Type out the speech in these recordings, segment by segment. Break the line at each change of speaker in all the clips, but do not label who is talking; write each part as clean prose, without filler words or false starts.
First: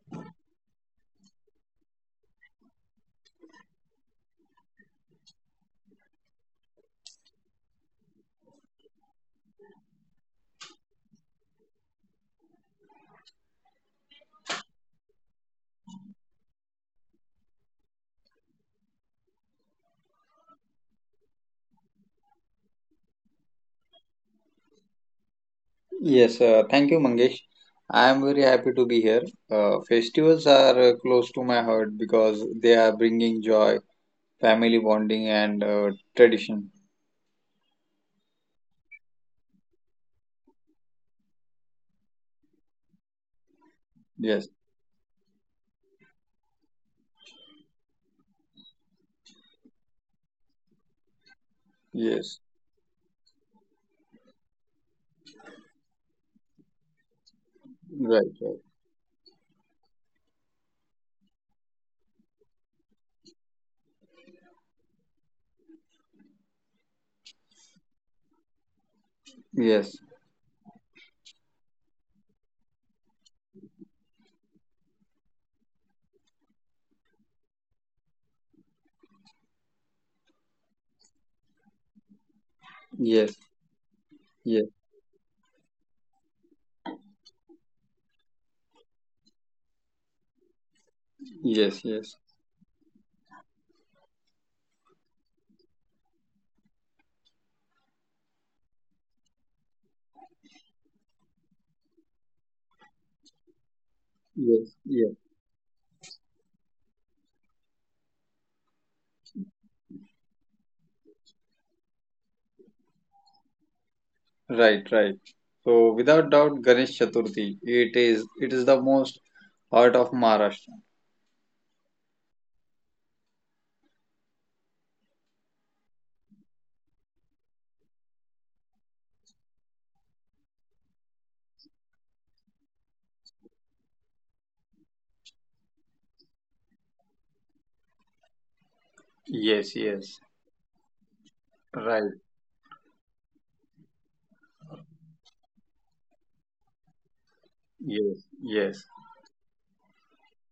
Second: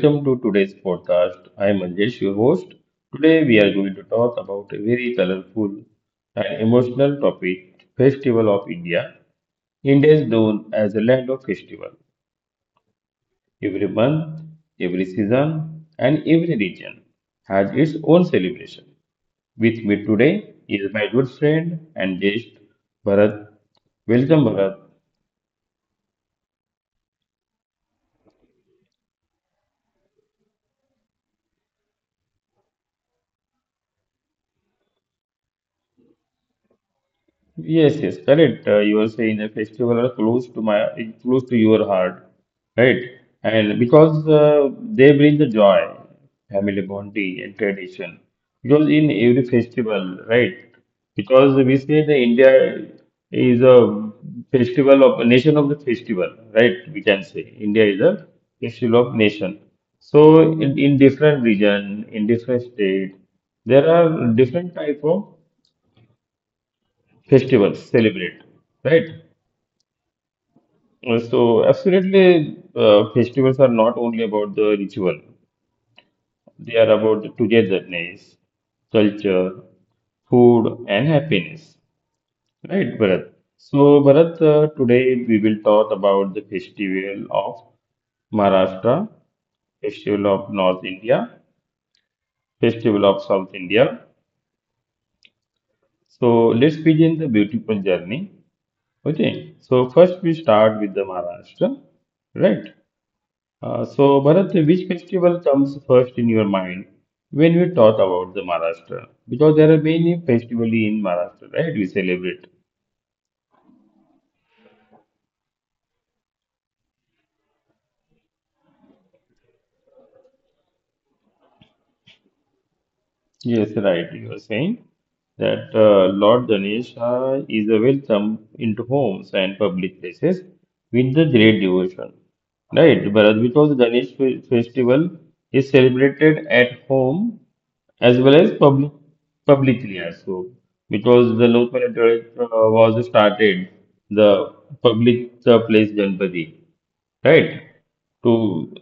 welcome to today's podcast. I am Manjesh, your host. Today we are going to talk about a very colorful and emotional topic, Festival of India. India is known as a land of festival. Every month, every season, and every region has its own celebration. With me today is my good friend and guest Bharat. Welcome Bharat.
Yes, thank you, Mangesh. I am very happy to be here. Festivals are close to my heart because they are bringing joy, family bonding, and tradition.
Yes, yes, correct. You are saying the festival are close to my close to your heart, right? And
Yes,
because they bring the joy, family bonding, and tradition. Because in every festival, right? Because we
yes,
say the India is a festival of a nation of the festival, right? We can
right,
say
right.
India is a festival of nation. So in different region, in different state, there are different type of festivals celebrate,
Yes,
right? So absolutely, festivals are not only about the ritual, they are about the togetherness, culture, food, and happiness,
yes,
right
yes,
Bharat? So Bharat, today we will talk about the festival of Maharashtra,
yes,
festival
yes,
of North India, festival of South India. So let's begin the beautiful journey. Okay, so first we start with the Maharashtra,
yes,
right?
yes.
So, Bharat, which festival comes first in your mind when we talk about the Maharashtra? Because there are many festivals in Maharashtra, right? We celebrate.
Right, right. So, without doubt, Ganesh Chaturthi. It is the most heart of Maharashtra.
Yes, right. You are saying that Lord Ganesha is a welcome into homes and public places with the great devotion. Right, Bharat, because festival is celebrated at home
Yes, yes.
as well as public, publicly
Right.
also. Because the local authority was started the public place
Yes,
Ganpati,
yes.
right? To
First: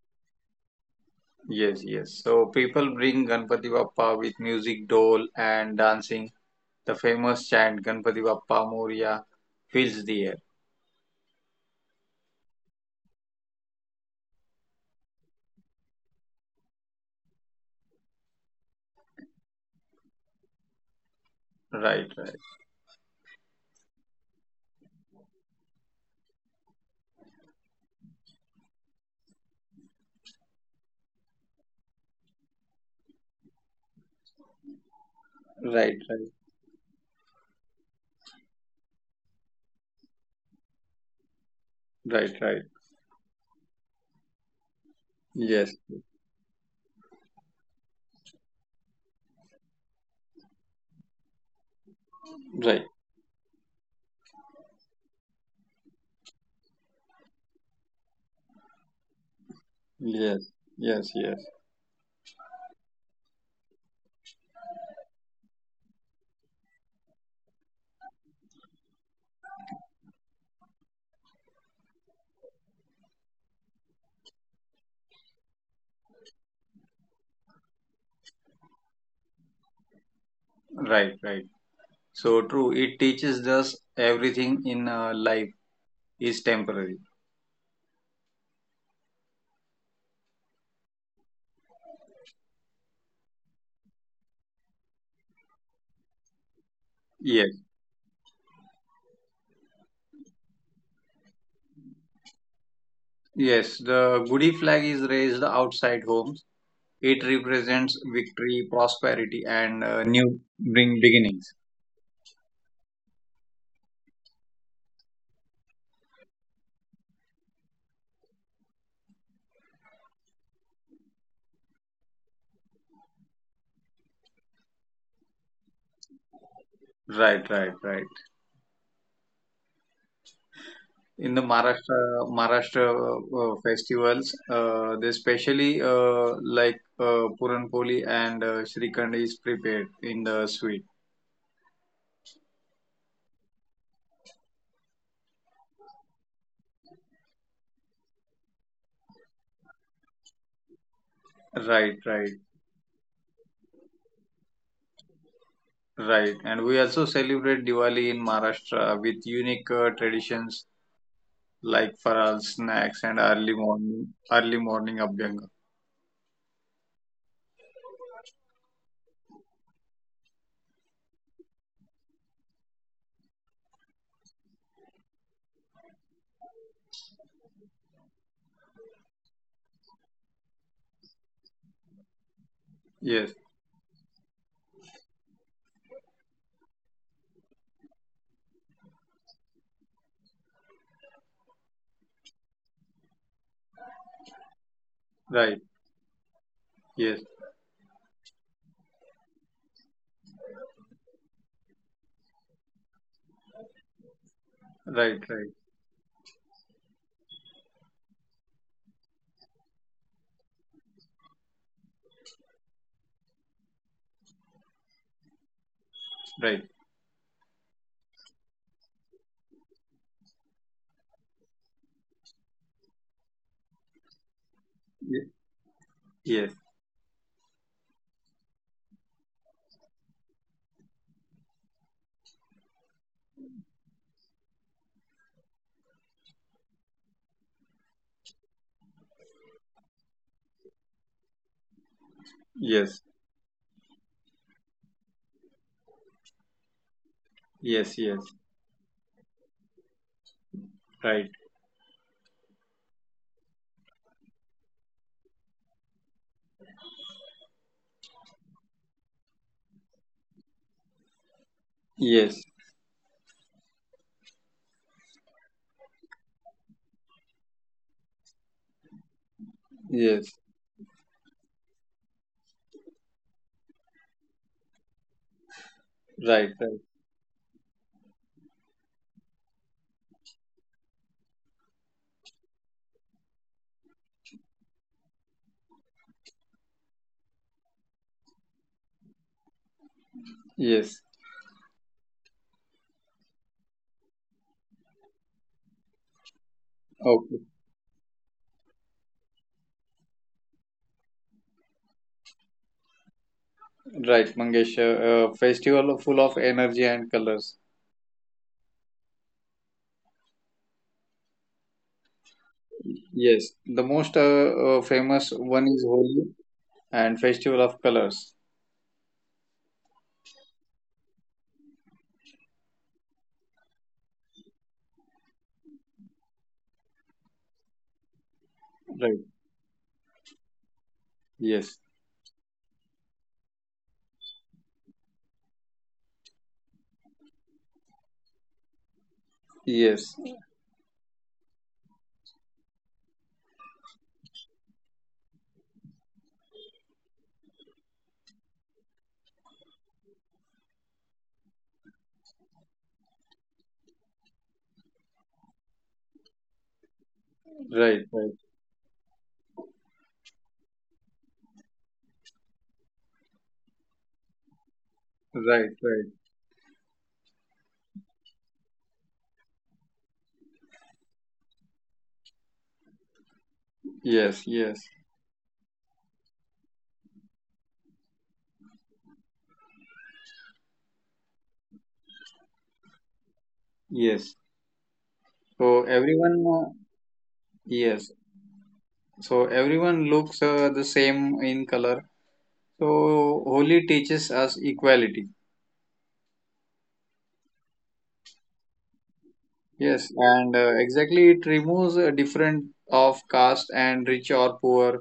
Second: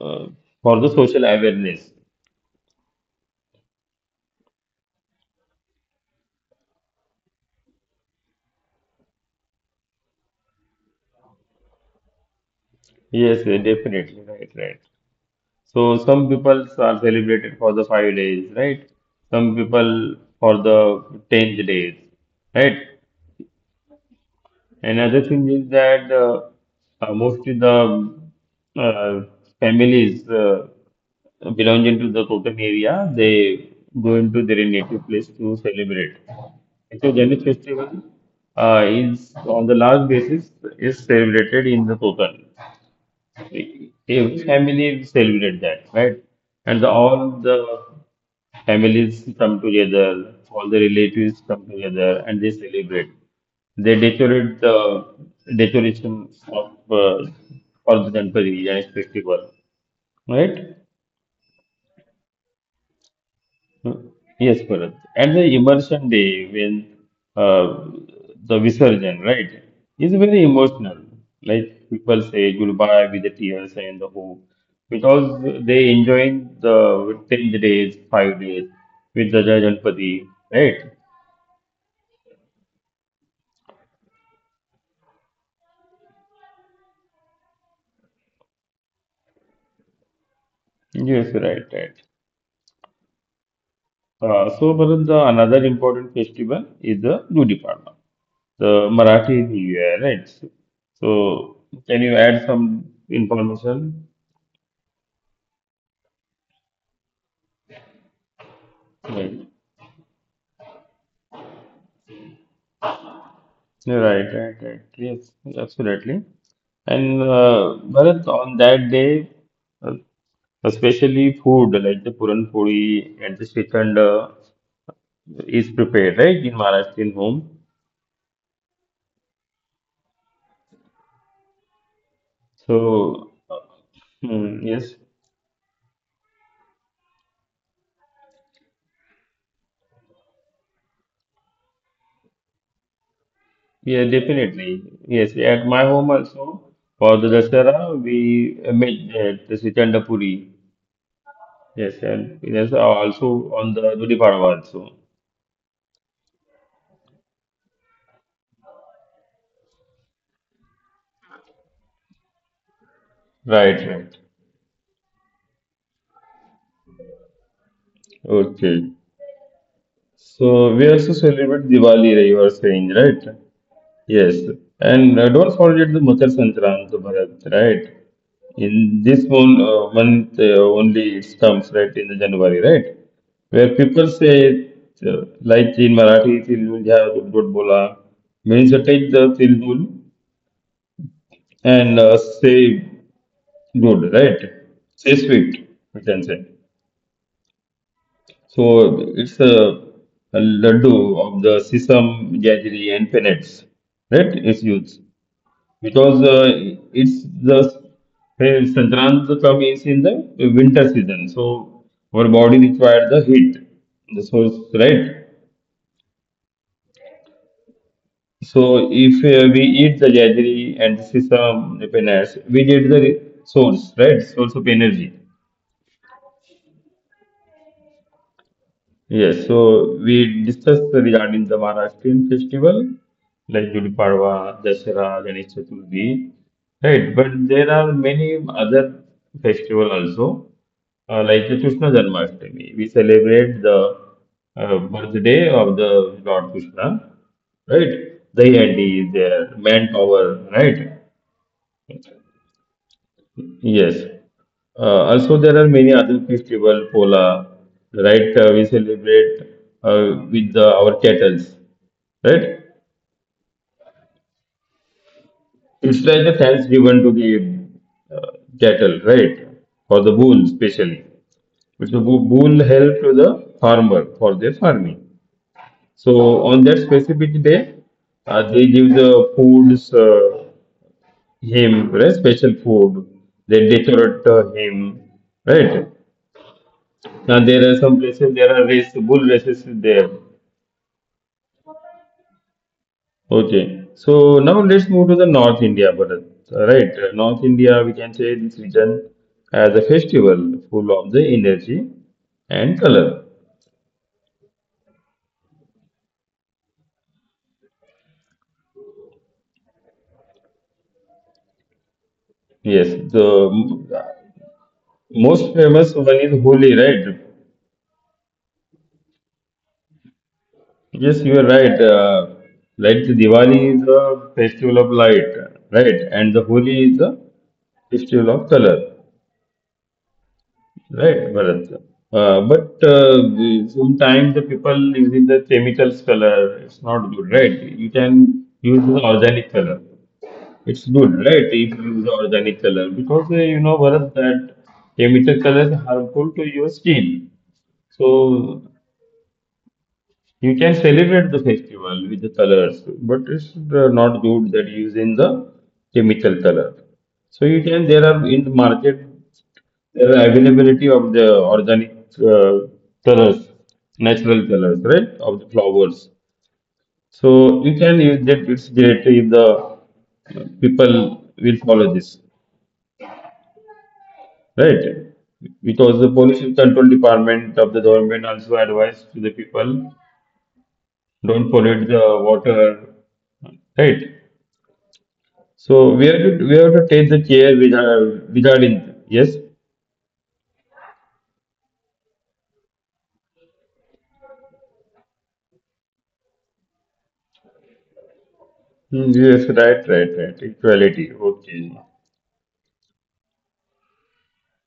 uh, for the social
Yes,
awareness.
yes. So people bring Ganpati Bappa with music, dole, and dancing. The famous chant Ganpati Bappa Moria fills the air.
Yes, definitely, right, right. So some people are celebrated for the 5 days, right? Some people for the 10 days,
Right,
right?
right,
Another thing is that mostly the uh, families belonging to the Koken area, they go into their native place to celebrate.
right,
And
right,
so Jainist festival is on the large basis is celebrated in the Koken.
right, right.
A family celebrate that, right?
Yes,
And the, all the families come together, all the relatives come together, and they celebrate.
right.
They decorate the decoration of for the Ganpati Ganesh festival, right?
Yes, yes, yes.
Yes, Bharat. At the immersion day, when uh, the Visarjan, right, is very emotional. Like people say goodbye with the tears and the hope because they enjoying the 10 days, 5 days with the Jai Ganpati,
Right,
right?
right. So true. It teaches us everything in life is temporary.
Yes, right, right. So, Bharat, the another important festival is the
Yes,
Gudi Padwa, the Marathi New Year, right? So, can you add some
yes. The
information?
Gudi flag is raised outside homes. It represents victory, prosperity, and
Right.
new bring beginnings.
Right, right, right. Yes, absolutely. And Bharat, on that day, uh, especially food like the puran puri and the srikhand is prepared, right, in
Right, right,
Maharashtrian
right.
home.
In the Maharashtra
So, uh,
festivals, they
hmm, yes,
specially like Puranpoli and Srikhand is prepared in the sweet.
yeah, definitely. Yes, at my home also for the Dasara we made that, the srikhand puri.
Right, right,
Yes, and it is also on the Gudi Padwa also.
right. And we also celebrate Diwali in Maharashtra with unique traditions like faral snacks and early morning early
Right, right.
morning abhyanga.
Okay. So we also celebrate Diwali, you were saying, right? Yes. And don't forget the Makar Sankranti, Bharat, right? In this month only it comes, right, in the
Yes,
January, right? Where people say, like in Marathi, Tilmul Jha Dudbod Bola, means take the Tilmul and say good, right?
right,
Say sweet, we can
yes,
say. So it's a laddu of the sesame, jaggery, and peanuts, right, that
right,
is
right,
used because it's the hey, Sankrant comes in the winter season, so our body requires the heat, the source, right?
right.
So if we eat the jaggery and sesame, the peanuts, we get the source, right? Source of
Ye-
energy.
Yes,
Yes, so we discussed regarding the Maharashtrian festival like Gudi Padwa, Dasara, Ganesh Chaturthi, right? But there are many other festival also, like the Krishna
yes,
Janmashtami. We celebrate the birthday of the Lord Krishna,
yes,
right?
yes,
Dayandi is there, manpower, right?
right.
Yes. Also, there are many other festival, Pola, right? We celebrate with the, our cattles,
Yes,
right? It's like the thanks given to the cattle, right?
yes,
For the bull, especially. Which the bull help to the farmer for their farming.
right,
So
right.
on that specific day, they give the foods him, right? Special food. They decorate him, right? Now there are some places there are race bull races is there.
Yes.
Okay, so now let's move to the North India, Bharat. Right,
Okay.
North India, we can say this region as a festival full of the energy and color.
Right, Mangesh. Festival full of energy and colors.
Yes,
Yes. The
the
most famous one is
most famous
Holi
one is Holi,
and
right?
Festival of Colors.
Yes, you are right. Like the Diwali is a festival of light, right? And the Holi is a festival of color.
Right.
Right,
Yes.
Bharat. Sometimes the people using the chemicals color, it's not good, right? You can use the organic color.
Yes.
It's good, right? If you use organic color because you know Bharat that chemical color is harmful to your skin. So you can celebrate the festival with the colors, but it's not good that using the chemical color. So you
Right.
can
Right.
there are in the market the availability of the organic uh, colors, natural colors, right,
Right.
of the
Right.
flowers. So you can use that. It's great if the people will follow this,
Yes. Yes.
right? Because the pollution control department of the government also advised to the people don't pollute the water, right?
Yes. So
So
everyone.
we have to we have to take the
Yes.
regarding,
So
yes.
everyone looks the same in color. So Holi teaches us equality.
Hmm, yes,
Yes,
right, right,
and
right.
exactly it
Equality.
removes
Okay.
a different of caste and rich or poor.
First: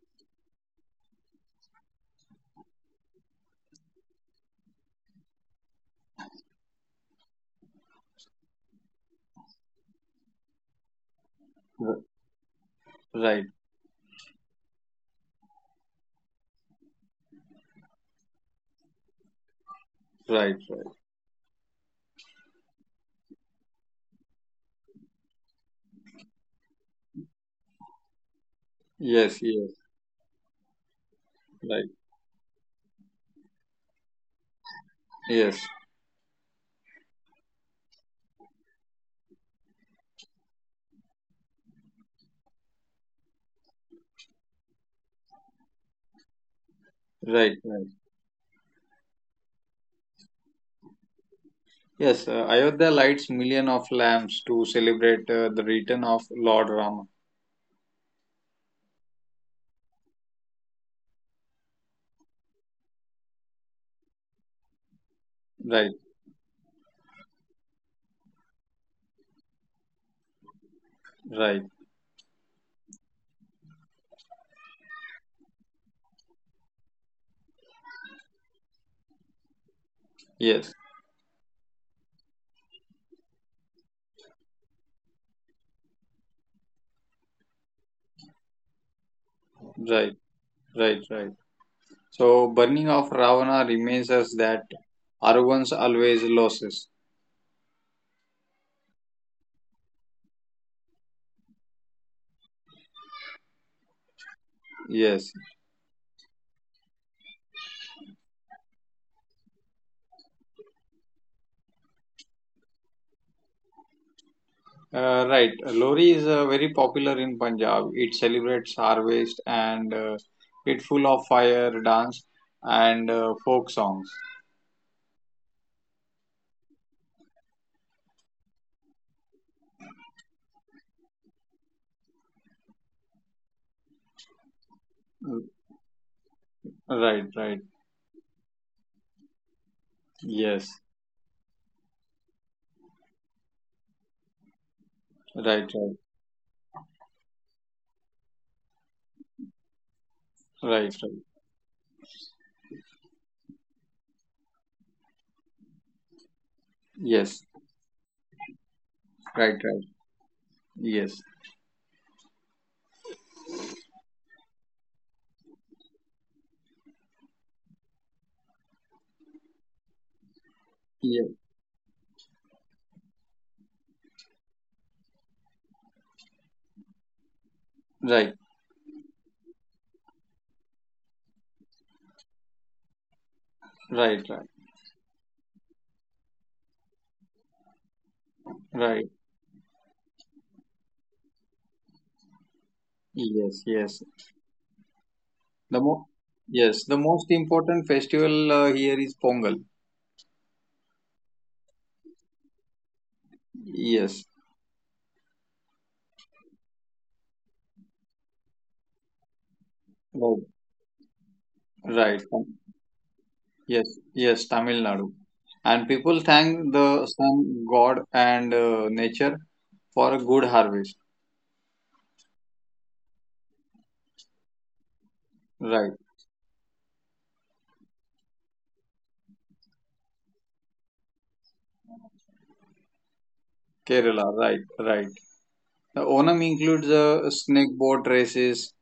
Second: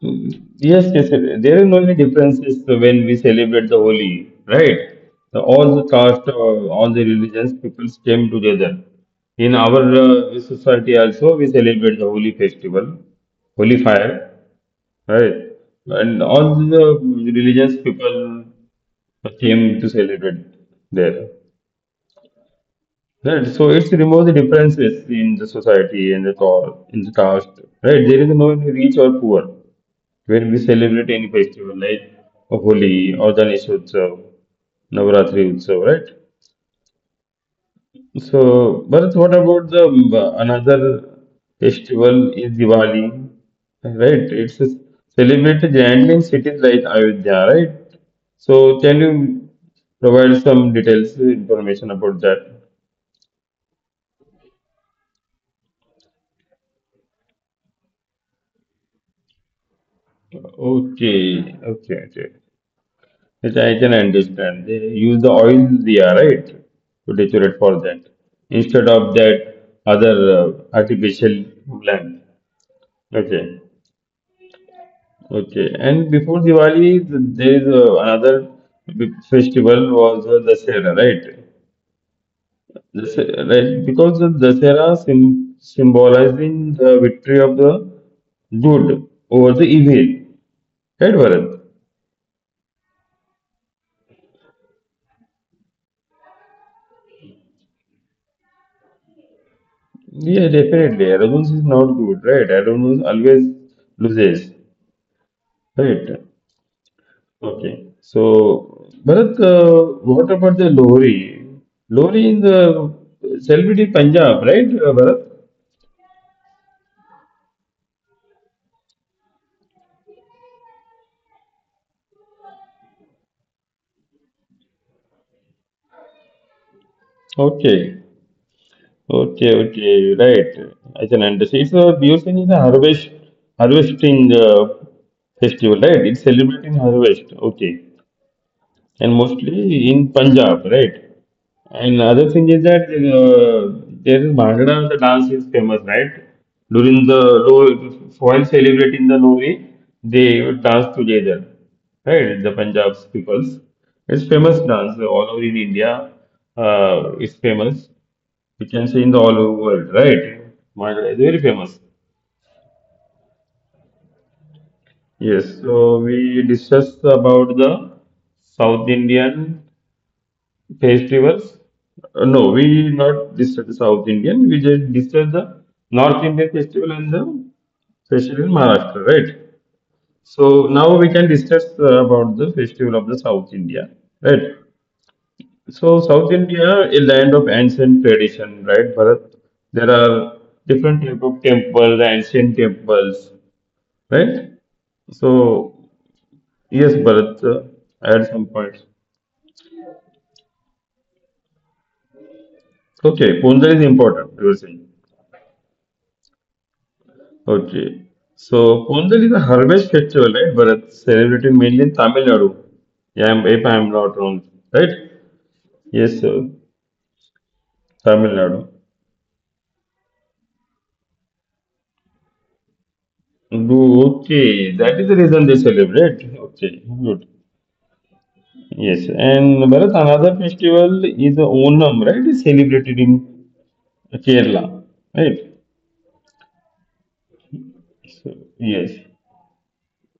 Yes, yes, yes. There is only differences when we celebrate the Holi, right? The, all the caste, all the religions, people came together. In our society also, we celebrate the
R-
Holi festival,
Right,
Holi fire, right? And all the religions, people came to celebrate
right,
there.
right.
Right, so it's remove the differences in the society and the thought, in the caste, right? There is no rich or poor.
Yes, yes,
When we celebrate any festival like
right.
Holi or Ganesh Utsav, Navaratri Utsav, right?
Yes,
So, Bharat, what about the another festival is Diwali, right? It's a celebrated generally in cities like Ayodhya, right?
right, right.
So, can you provide some details information about that?
Yes, Ayodhya lights million of lamps to celebrate the return of Lord Rama.
Okay, okay, okay. Which I can understand. They use the oil diya, right?
Right,
To decorate for that. Instead of that other artificial lamp.
right.
Okay. Okay. And before Diwali, there is another big festival was Dasera, right?
Yes,
Dasera, right? Because the Dasera sim symbolizing the victory of the good over the evil. Right,
right,
Bharat?
right, right. So burning of Ravana reminds us that Arvans always loses.
Yeah, definitely. Arrogance is not good, right? Arrogance always loses. Right.
Yes.
Okay. So, Bharat, what about the lorry? Lorry in the celebrity Punjab, right, Bharat?
Right. Lori is very popular in Punjab. It celebrates harvest and it full of fire dance and folk songs.
Okay. Okay. Okay. Right. I can understand. It's a Biosyn is a harvesting festival, right? It's celebrating harvest. Okay.
Right, right.
And mostly in Punjab, right?
Yes.
And other thing is that there is Bhangra, the dance is famous, right?
Right, right.
During the while celebrating the Lohri, they would dance together,
Right, right.
right? The Punjab's peoples. It's famous dance all over in India. It's famous.
Yes.
We can say in the all over world, right?
Right, right.
Bhangra is very famous.
Yes.
Yes. So we discussed about the South Indian Festivals? No,
Yeah.
we not discuss the South Indian. We just discuss the North Indian festival and the festival in Maharashtra, right?
Right,
So now we can discuss about the festival of the South India, right?
right, right.
So South India, a land of ancient tradition, right, Bharat? There are
Right.
different type of temples, ancient temples, right?
Yes, yes.
So yes,
The mo
Bharat,
yes,
I
the
some
most
points.
important festival here is Pongal.
Okay, Pongal is important. You were saying.
Yes.
Okay. So Pongal is a harvest festival, right, Bharat? Celebrated
Right.
mainly in Tamil Nadu. Yeah,
Right.
if I'm not wrong, right?
Yes, yes,
Yes,
Tamil
sir.
Nadu. And people thank
Tamil
the
Nadu.
sun, God, and nature for a good harvest.
Do- okay, that is the reason they celebrate. Okay, good.
Right.
Yes, and Bharat, another festival is Onam, right? Is celebrated in Kerala, right?
Kerala. Right, right. The Onam includes
So, yes.
snake boat races,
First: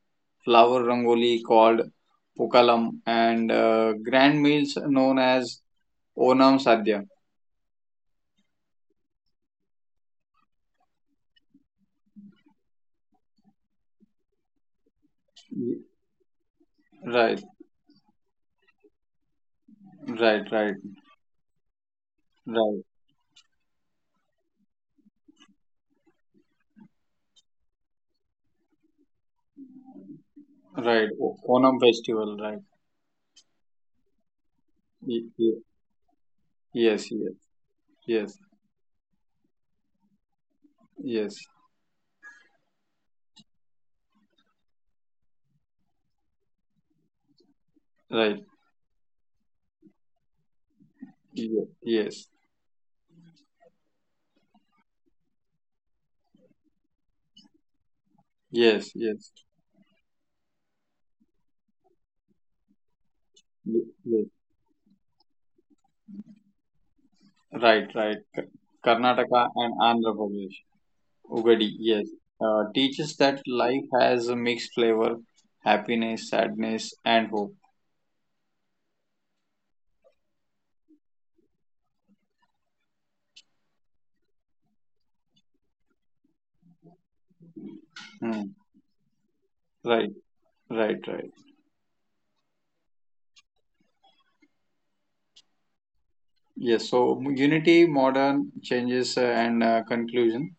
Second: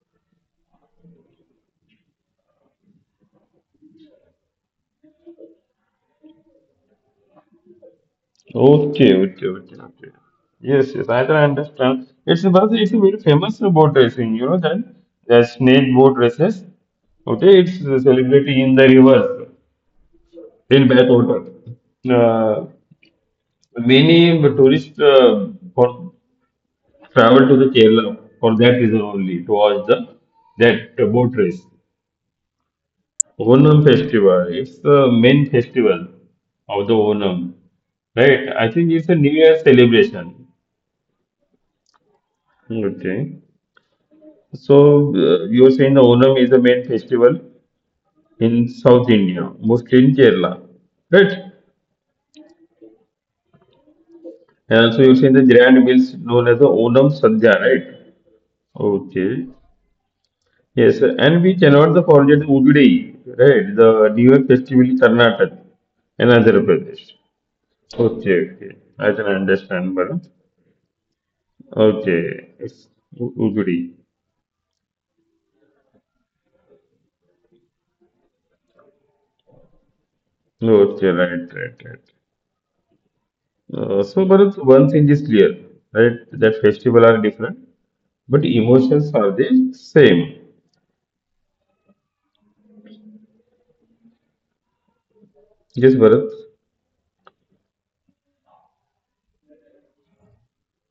flower rangoli called Pukalam, and grand meals known as Onam Sadhya.
Okay, okay, okay, okay. Yes, yes, I can understand. It's because it's a very famous boat racing, you know that the snake boat races.
Right,
Okay, it's celebrated in the rivers
right, right,
in backwater. Uh,
right,
Many tourists for travel to the Kerala for that reason only to watch the that
right.
boat race.
Onam festival, right.
Onam festival, it's the
Y-
main
y-
festival of the
Yes, yes,
Onam,
yes,
right? I think it's a New Year celebration.
yes,
Okay. So you're saying the Onam is the main festival
right.
in South India, mostly in Kerala, right?
Yes,
And also you're saying the grand meals known as the Onam Sadhya, right?
yes, yes,
Okay. Yes, sir. And we cannot the forget the Udai, right? The New
yes,
Year festival in Karnataka and Andhra Pradesh.
right, right.
Okay, okay. I can
Karnataka and
understand,
Andhra
Bharat.
Pradesh. Ugadi, yes,
Okay, it's
teaches that
Udai.
life has a mixed flavor, happiness, sadness, and hope.
Okay, right, right, right. So, Bharat, one thing is clear, right? That festival are different. But
Hmm.
emotions are the same.
Right, right, right.
Yes, Bharat.
Yes, so unity, modern changes, and conclusion.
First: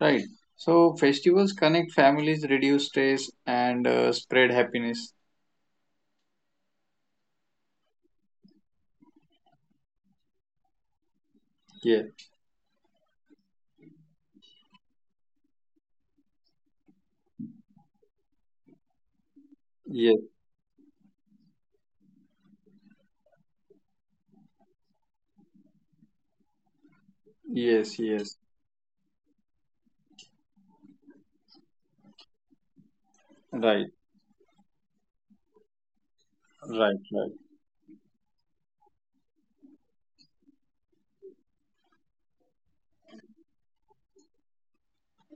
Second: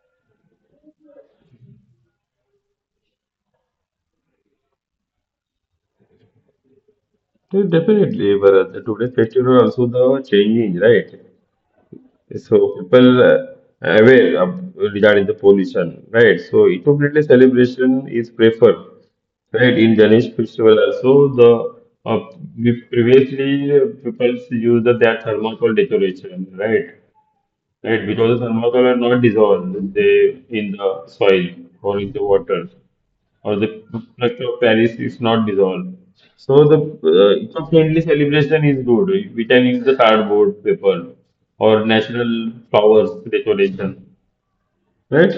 Right. So festivals connect families, reduce stress, and spread happiness.
Yeah, definitely, Bharat. Today's festival are also the changing, right?
Yes,
So people aware of, regarding the pollution, right? So appropriately celebration is preferred, right? In
yes,
Ganesh festival also the uh, we- previously people used that thermocol decoration, right?
yes,
Right,
yes.
because the thermocol are not dissolved they in the soil or in the water. Or the
Right,
structure of Paris is not dissolved. So the
right, right,
eco-friendly celebration is good. We can use the cardboard paper or natural flowers decoration, right?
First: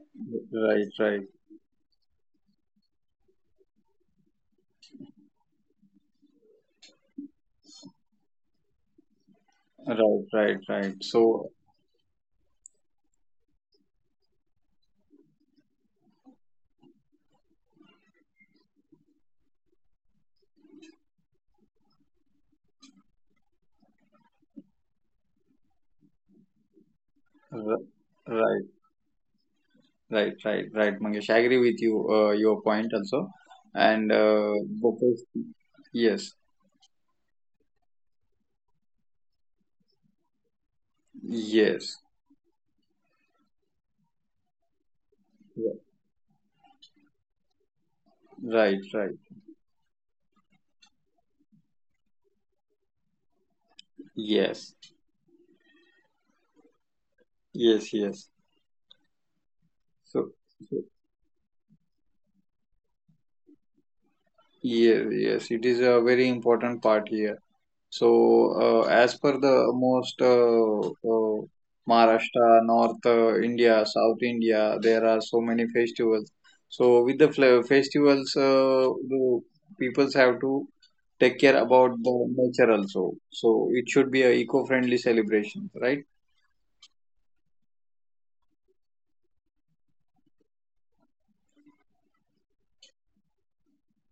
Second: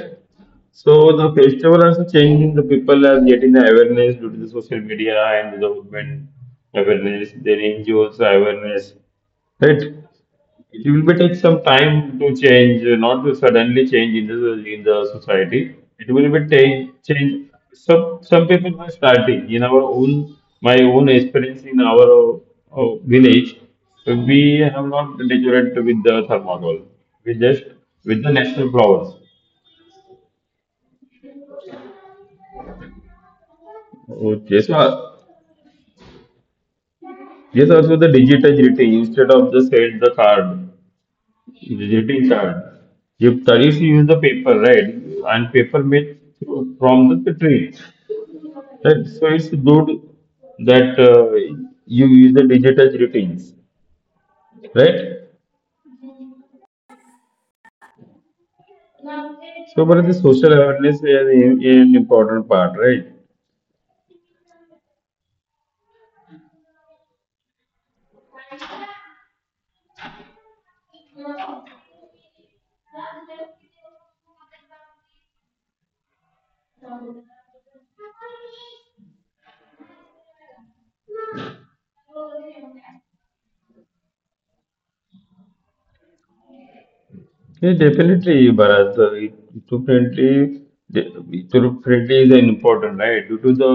right,
So the
right,
festival also changing the people are getting the awareness due to the social media and the government awareness, their NGOs awareness, right?
right, right,
It will
right.
be take
So,
some time to change, not to suddenly change in the society. It will be take change. Some people were starting in our own my own experience in our village. So we have not decorated with the thermocol. We just
r-
with the natural
right.
flowers.
Right, right, right, Mangesh. I agree with you, your point also. And
Okay, so
because, yes,
yes, also the digital greeting instead of the send the card, the
yes,
greeting card. If that is you use the paper, right? And paper
yeah,
made from the tree.
right,
Right, so
right,
it's good that you use the digital routines,
yes,
right?
yes, yes.
So,
So,
but the
so,
social awareness is an important part, right?
yes, yes, it is a very important part here. So, as per the most uh, Maharashtra, North India, South India, there are so many festivals. So, with the festivals, the peoples have to take care about the nature also. So, it should be a eco-friendly celebration, right?
Yeah, definitely, Bharat. To friendly, the- friendly is an important, right? Due to the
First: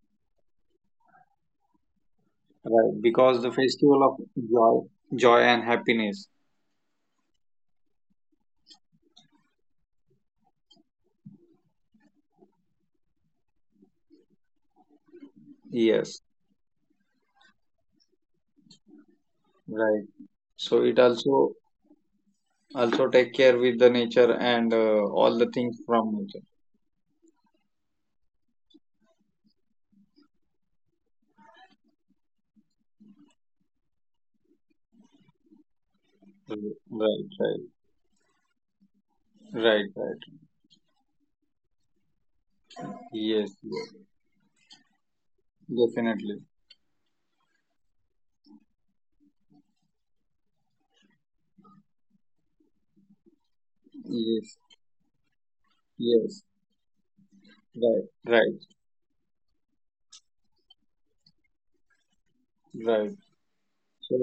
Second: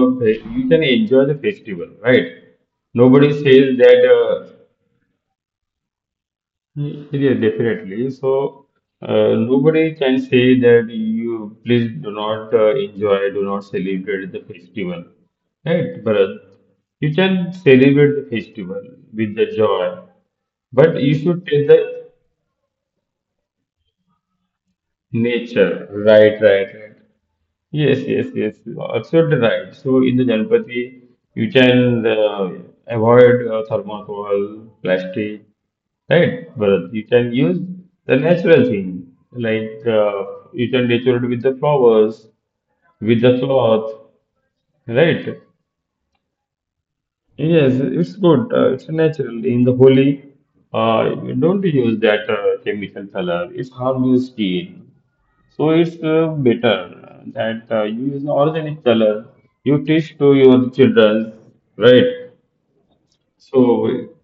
you can enjoy the festival, right?
Right,
Nobody
because the
says that.
festival of
uh,
joy, joy and happiness.
Yeah, definitely. So, nobody can say that you please do not enjoy, do not celebrate the festival, right,
Yes,
Bharat? You can celebrate the festival with the joy,
right. So, it
but you should
also
take the
also take care with the nature and all the things
nature,
from
right,
nature.
right, right. Yes, yes, yes. Absolutely right. So in the Ganpati, you can avoid thermocol, plastic, right? But you
Right,
can use
right,
the natural thing, like
right, right.
you can decorate with the flowers, with the
Yes,
cloth,
yes,
right?
definitely.
Yes, it's good. It's natural. In the Holi, you don't use that chemical color. It's harm your
Yes,
skin. So it's
yes,
better that you
right,
use an
right,
organic color. You teach to your children, right?
right.
So
So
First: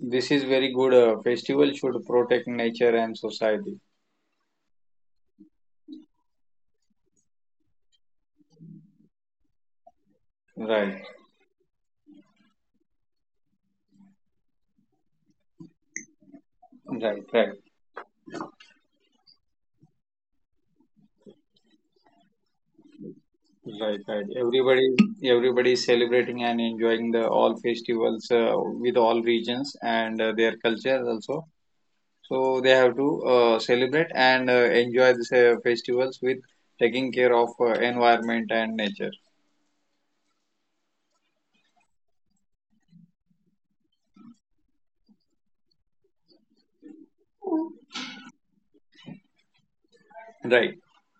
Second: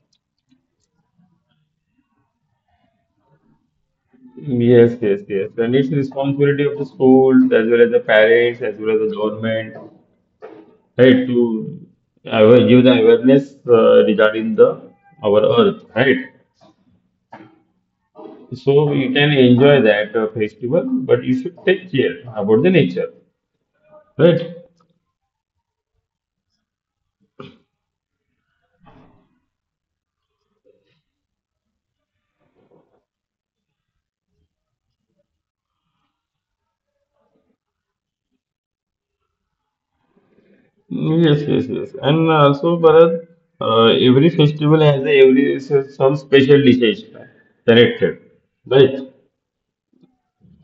this is very good. Festival should protect nature and society.
yes, yes, yes. And it's responsibility of the schools as well as the parents as well as the government,
Right,
right? To give the awareness regarding the our earth, right?
right, right,
So you can enjoy that festival, but you should take care about the nature,
right, right.
right?
Everybody is celebrating and enjoying the all festivals with all regions and their culture also. So they have to celebrate and enjoy these festivals with taking care of environment and nature.
Yes, yes, yes. And also, Bharat, every festival has a, every some special dishes connected, right?
Right,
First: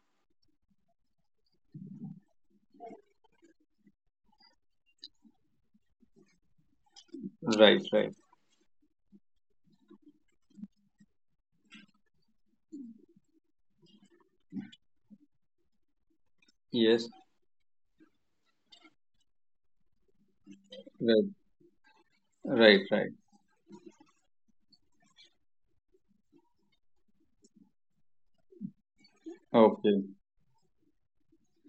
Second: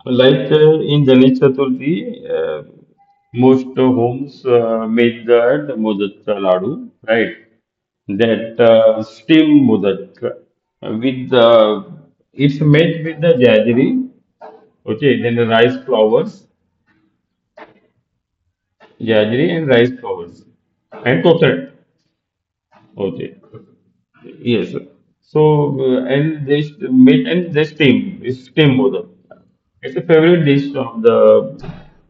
Like in Ganesh Chaturthi, most homes make that modak laddu, right?
right, right.
That steam modak with it's made with the jaggery, okay? Then the rice flowers,
Yes,
jaggery and rice flowers, and
right,
coconut,
right,
okay?
right.
Yes. So and this meat and this steam, it's steam both. It's a favorite
Okay,
dish of the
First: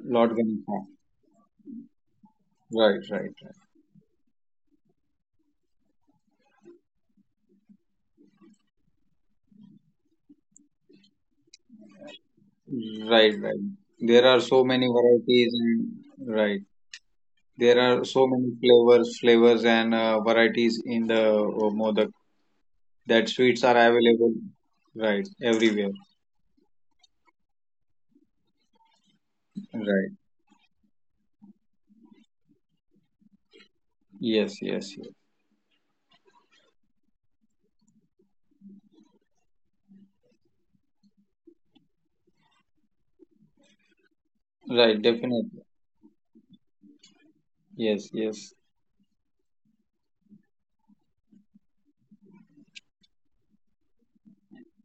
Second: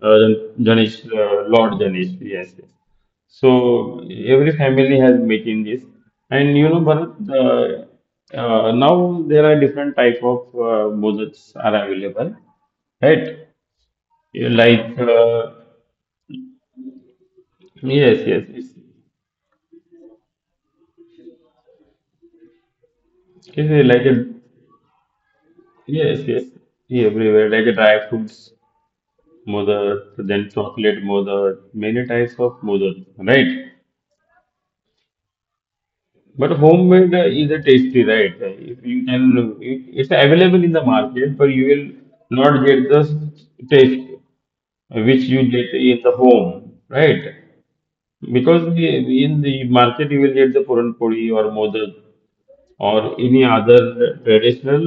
uh,
Lord Ganesha.
Ganesh, Lord Janish. Yes. yes.
Right, right,
So every family has meat in this, and you know, Bharat. Uh, now there are different type of bhojans are available,
right, right,
right?
right. There are so many
Like
varieties and right. There are
yes,
so
yes,
many flavors and varieties in the modak that sweets are
it's like a
available. Right, everywhere.
yes, yes, everywhere like a dry fruits mother,
Right.
then chocolate mother, many types of mother, right?
Yes, yes, yes.
But homemade is a tasty, right? If you can, it's available in the market, but you will not get the taste
Right,
which you
definitely.
get in the home, right?
Yes, yes.
Because in the market you will get the puran puri or modak or any other traditional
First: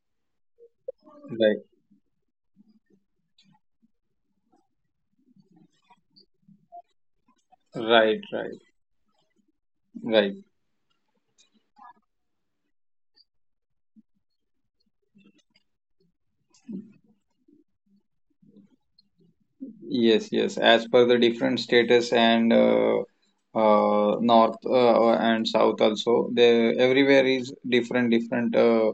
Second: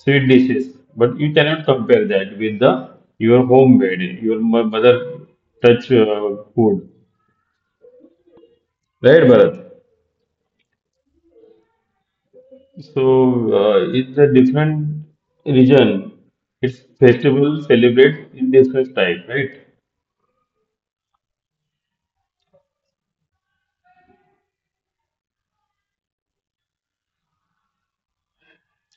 sweet dishes, but you cannot
Right,
compare that with the your homemade, your mother touch food.
right, right,
Right, Bharat.
right.
So it's a different region. Its festival celebrates in different type, right?
Yes, yes. As per the different status and north and south also, they everywhere is different different uh,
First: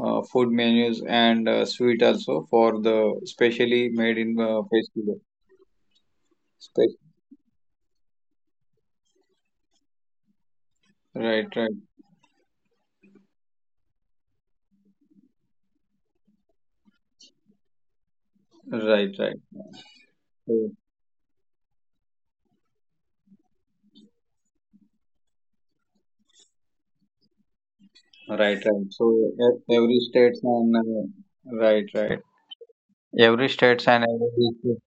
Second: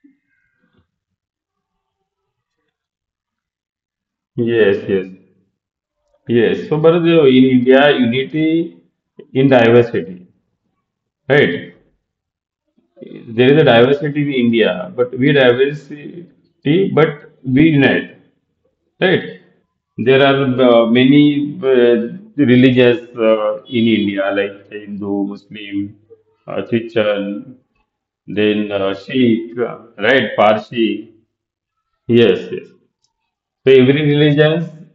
uh, food menus and sweet also for the specially made in
Yes, yes,
festival.
yes. So
Spe-
Bharat, you know, in India, unity in diversity,
right, right,
right? There is a diversity in India, but we unite.
right,
Right.
right.
There are
So,
many religious in India, like Hindu, Muslim, Christian,
right,
then
right. So
Sikh,
e- every
right?
states and
Parsi.
right, right.
Yes, yes.
Every
So
states
every
and every
religion,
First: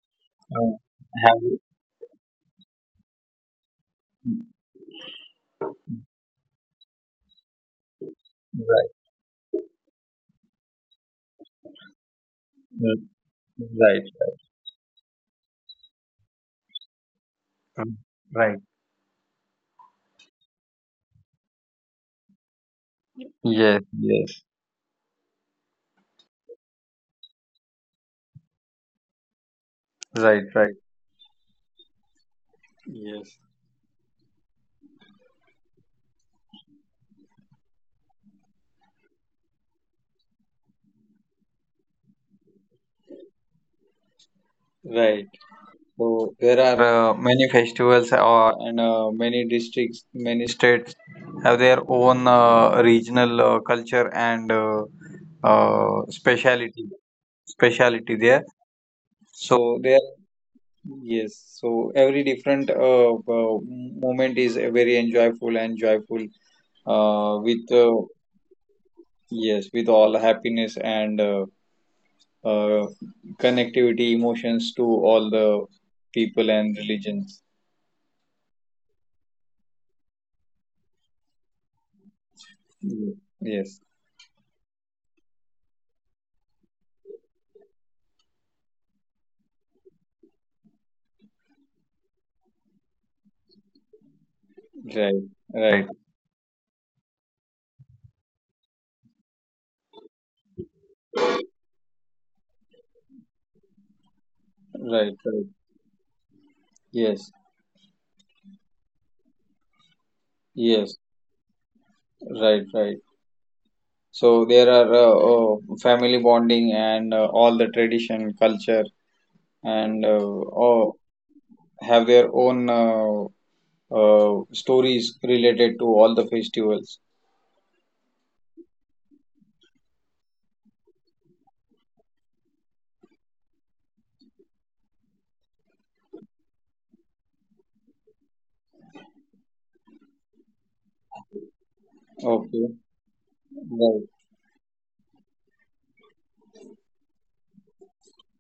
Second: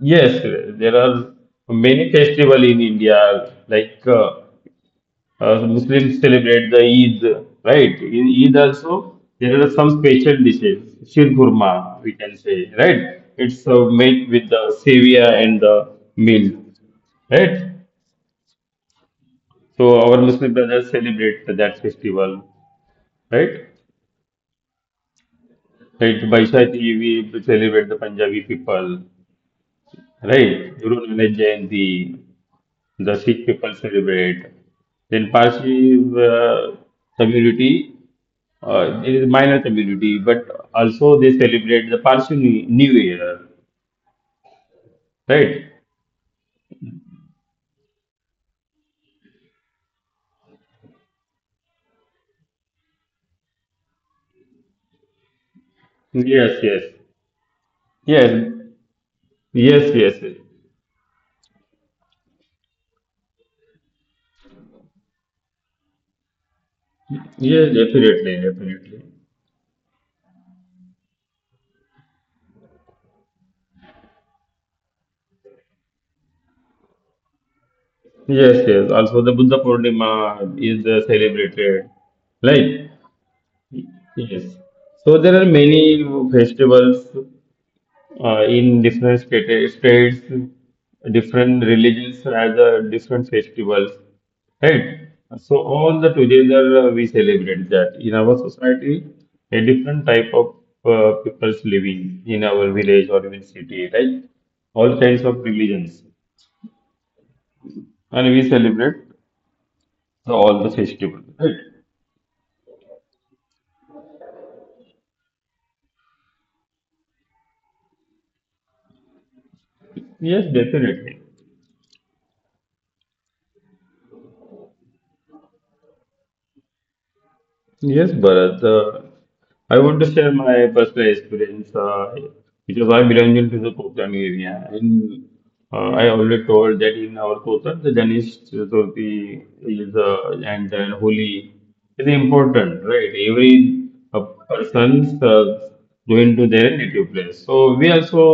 yes,
uh,
there are
have
many festival in India, like so Muslims celebrate the Eid, right? In Eid also, there are some special dishes, shir kurma, we can say, right? It's
right, right,
made with the sevia and the milk, right?
right.
So our Muslim brothers celebrate that festival, right?
Yes, yes.
Right, Baishati, we celebrate the Punjabi people,
Right, right.
right? Guru Nanak Jayanti, the
Yes,
Sikh people celebrate. Then Parsi community it is minor community, but also they celebrate the Parsi New Year,
right.
right?
So there are many festivals or and many districts, many states have their own regional culture and
Yes, yes,
speciality speciality
yes,
there. So
yes,
there,
yes,
yes. So every different moment is very enjoyable and joyful
yes,
with
definitely, definitely.
yes with all happiness and uh, connectivity, emotions to all the people and religions.
Yes, yes. Also, the Buddha Purnima is celebrated, right?
Ye- Yes,
Yes. So there are many festivals uh, in different states, different religions have the different festivals, right?
right,
So
right,
all the together we celebrate that in our society, a different type of people's living in our village or even city, right? All
right,
kinds of
right.
religions,
Yes,
and we celebrate the, all the
yes,
festivals, right?
right, right. So there are family bonding and all the tradition, culture, and
Yes,
all
definitely.
have their own stories related to all the festivals.
Yes, Bharat. I want to share my personal experience because I belong to the Kotan area. And I already told that in our Kotan, the Ganesh Chaturthi is and then Holi is
Okay,
important, right? Every
right,
person going to their native place. So we also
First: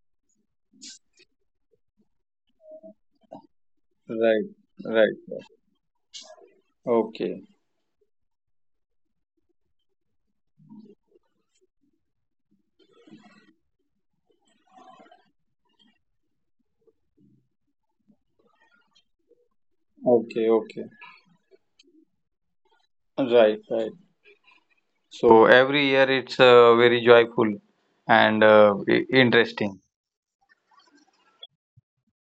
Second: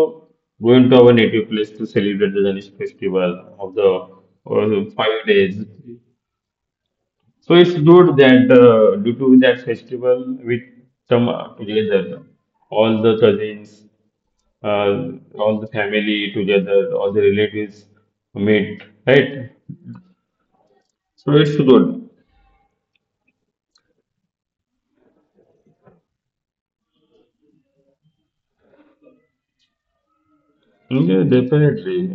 going to our native place to celebrate the Ganesh festival of the
right, right.
5 days.
Okay,
So it's good that due to that festival, we come together, all the cousins, uh, all the family together, all the relatives meet, right?
okay, okay.
So it's good.
Right, right. So every year it's very joyful and interesting.
Yeah, definitely.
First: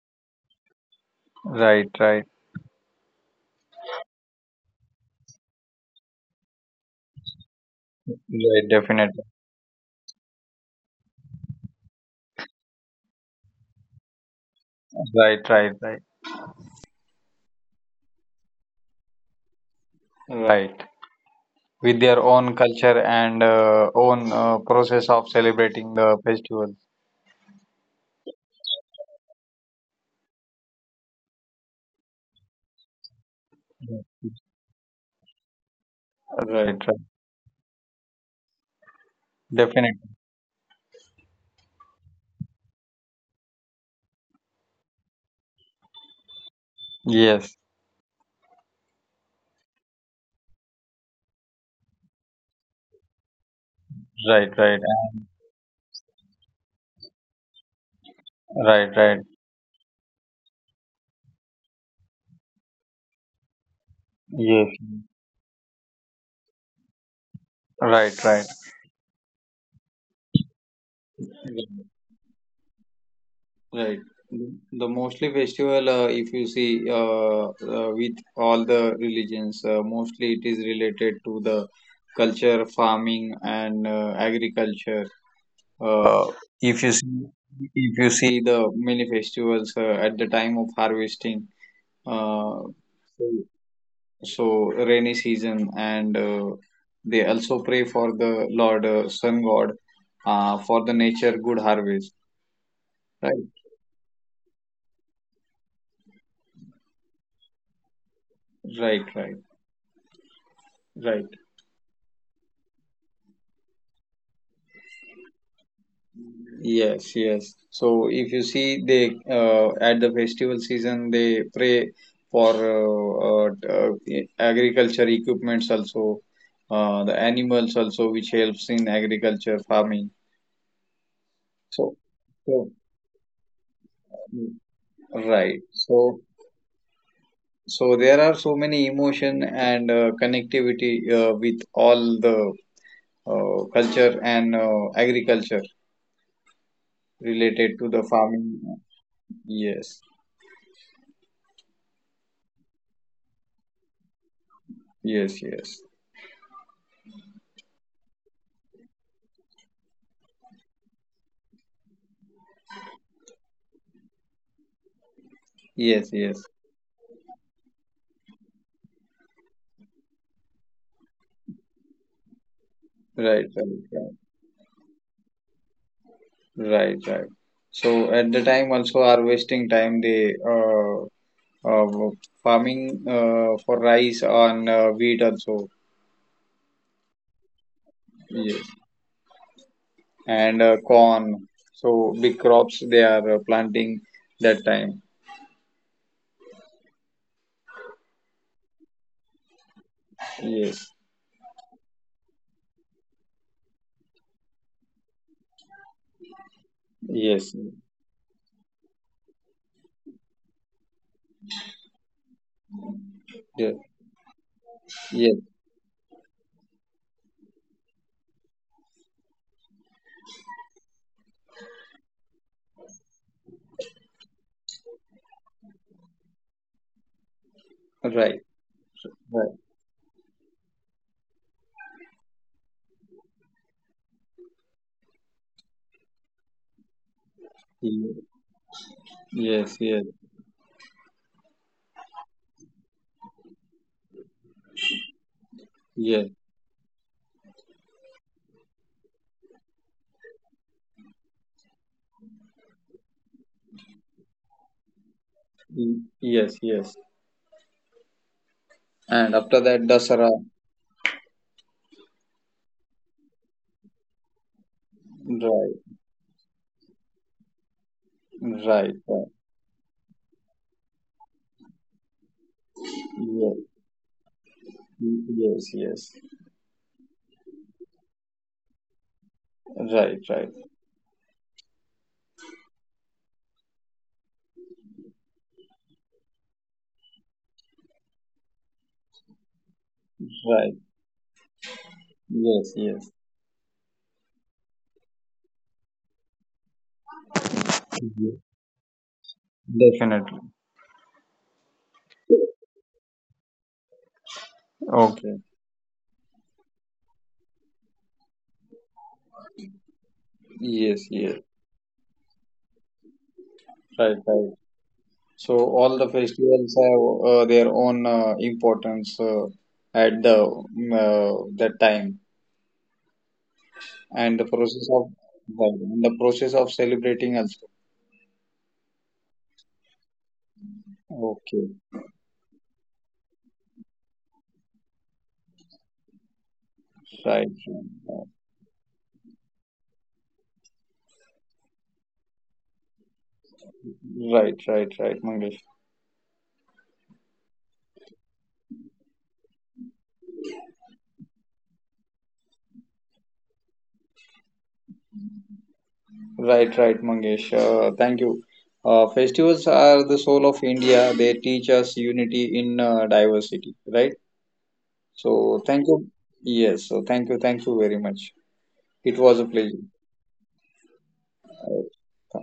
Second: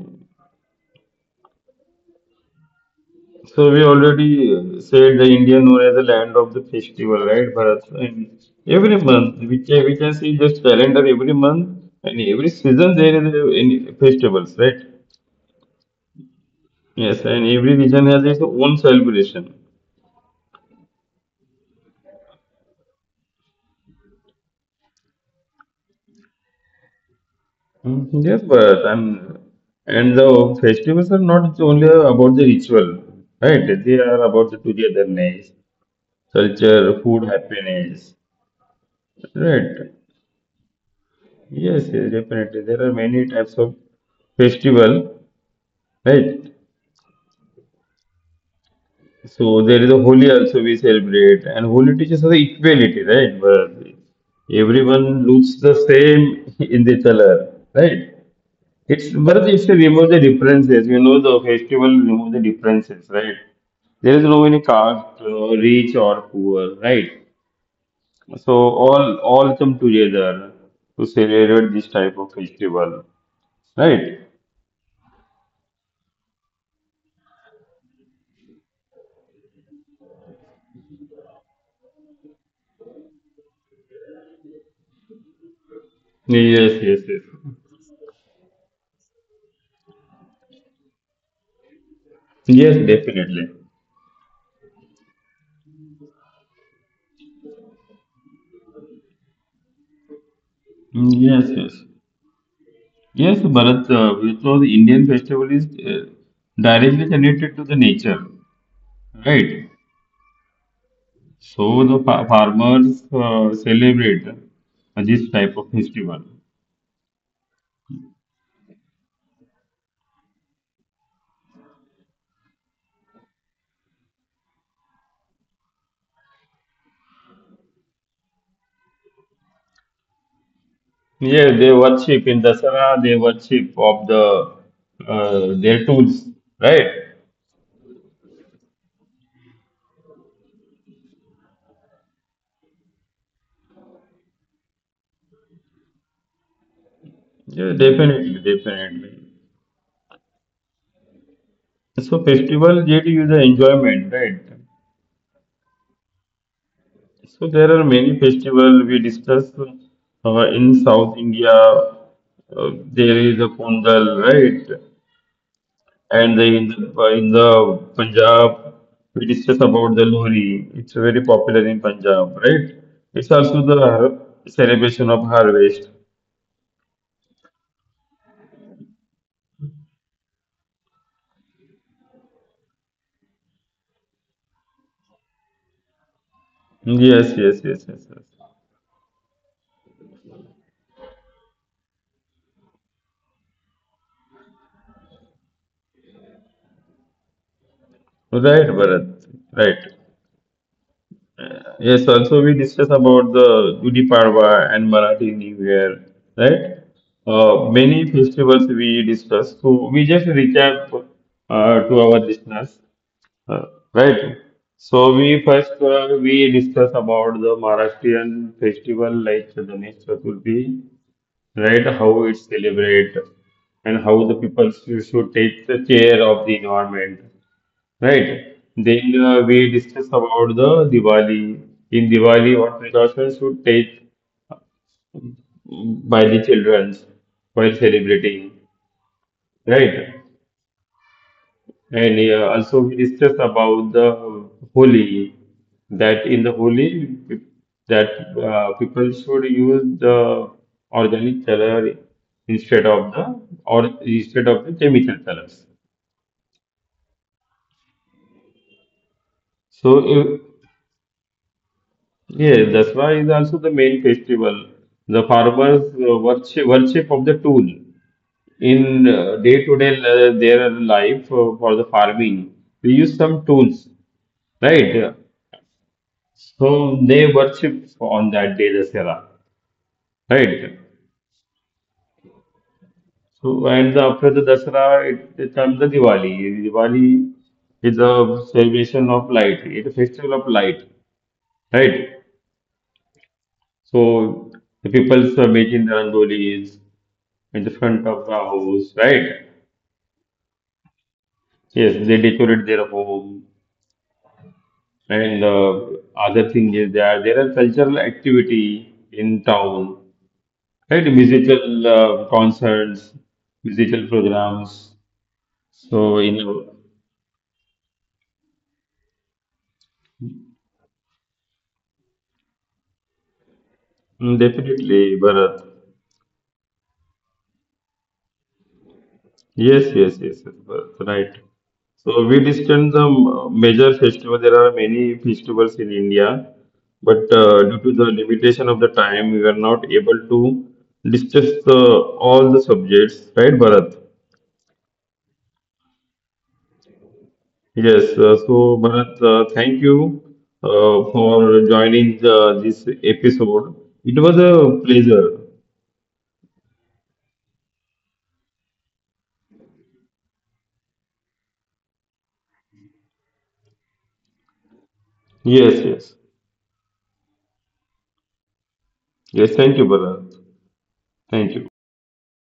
Right, right,
So we already said the India known as the land of the festival, right, Bharat? And
right,
every
definitely.
month we can see this calendar every month and every season there is a, any festivals, right?
Right, right, right,
Yes, and every region has its own celebration.
right. With their own culture and own process of celebrating the festival.
Mm, yes, but and the festivals are not only about the ritual, right? They are about the togetherness,
Right,
culture,
right.
food, happiness, right?
Definitely.
Yes, yes, definitely. There are many types of festival, right?
Yes.
So there is a Holi also we celebrate, and Holi teaches us the equality, right? But
Right, right.
everyone
And
looks the same in the color, right?
right,
It's
right.
Bharat is to remove the differences. You know, the festival remove the differences, right? There is no any
Yes.
caste, rich or poor, right?
Right, right.
So all come together to celebrate this type of festival,
Right.
right?
The mostly festival, if you see with all the religions, mostly it is related to the culture, farming, and agriculture. Uh, if
Yes,
you
yes,
see,
yes.
if you see the many festivals at the time of harvesting, uh,
Yes,
so,
definitely.
so rainy season, and they also pray for the Lord Sun God for the
Mm,
nature good
yes, yes.
harvest. Right.
Yes, Bharat, so the Indian festival is directly connected to the nature,
Right. Right.
right?
Right.
So the farmers celebrate this type of festival.
Yes, yes. So if you see, they at the festival season they pray for agriculture equipments also, the animals also, which helps in agriculture farming.
Yeah, they
So,
worship in
so,
Dasara, they worship of the
right.
their
So
tools, right?
so there are so many emotion and connectivity with all the culture and agriculture related
Yeah,
to the
definitely,
farming.
definitely.
Yes,
So festival get you the enjoyment, right?
yes, yes,
So there are many festival we discuss in South India. There is a Pondal, right?
yes, yes.
And the, in the in the Punjab, we discuss about the Lohri. It's very popular in Punjab, right?
Right,
It's also the
right, right,
celebration of harvest.
right, right. So at the time also harvesting time they uh farming for rice and wheat also
Yes, yes, yes, yes, yes.
yes and corn. So big crops they are planting that time.
Right, Bharat. Right.
Yes,
Yes. Also, we discuss about the Gudi Padwa and Marathi New Year, right?
yes,
Many festivals we discuss. So we just recap to our listeners. Uh,
yes,
right. So we
yes.
first we discuss about the Maharashtrian festival like Ganesh Chaturthi, right? How it's celebrate and how the people should take the care of the environment,
Right,
right? Then we
right.
discuss about the Diwali. In Diwali, what precautions should take by the children while
Ye-
celebrating,
Yes, yes,
right? And also we discussed about the Holi, that in
yes,
the that people should use the organic color instead of the instead of the chemical colors.
yes, yes. And after that,
So if,
Dasara.
yes, that's why is also the main festival. The
Right,
farmers worship of the tool in
right, right.
day to day their life for the farming. We use some
Yes,
tools, right?
yes, yes.
So they worship on that day Dasara,
Right, right,
right? So and after the Dasara, it comes the Diwali. Diwali is a celebration of light. It's a festival of
right.
light, right?
Yes, yes.
So the people are making the rangolis in the front of the
Mhm.
house, right?
Definitely.
Yes, they decorate their home.
Okay.
And other thing is there are cultural activity in town, right?
Yes, yes.
Musical concerts, musical
Right, right.
programs.
So all the
So in mm,
festivals have their own importance at the that time, and the process of
definitely, Bharat.
right, and the process of celebrating also.
Yes, yes, yes, yes, Bharat, right.
Okay.
So we discussed the major festival. There are many festivals in India, but
Right.
due to the limitation of the time, we were not able to discuss all the subjects, right, Bharat?
Right, right, right, Mangesh.
Yes. So Bharat, thank you for joining this episode. It was a pleasure.
Right, right, Mangesh. Thank you. Festivals are the soul of India. They teach us unity in diversity, right? So
Yes,
thank
yes,
you. Yes. So thank you. Thank you very much. It was a
yes. Thank you,
pleasure.
Bharat. Thank you.
Uh,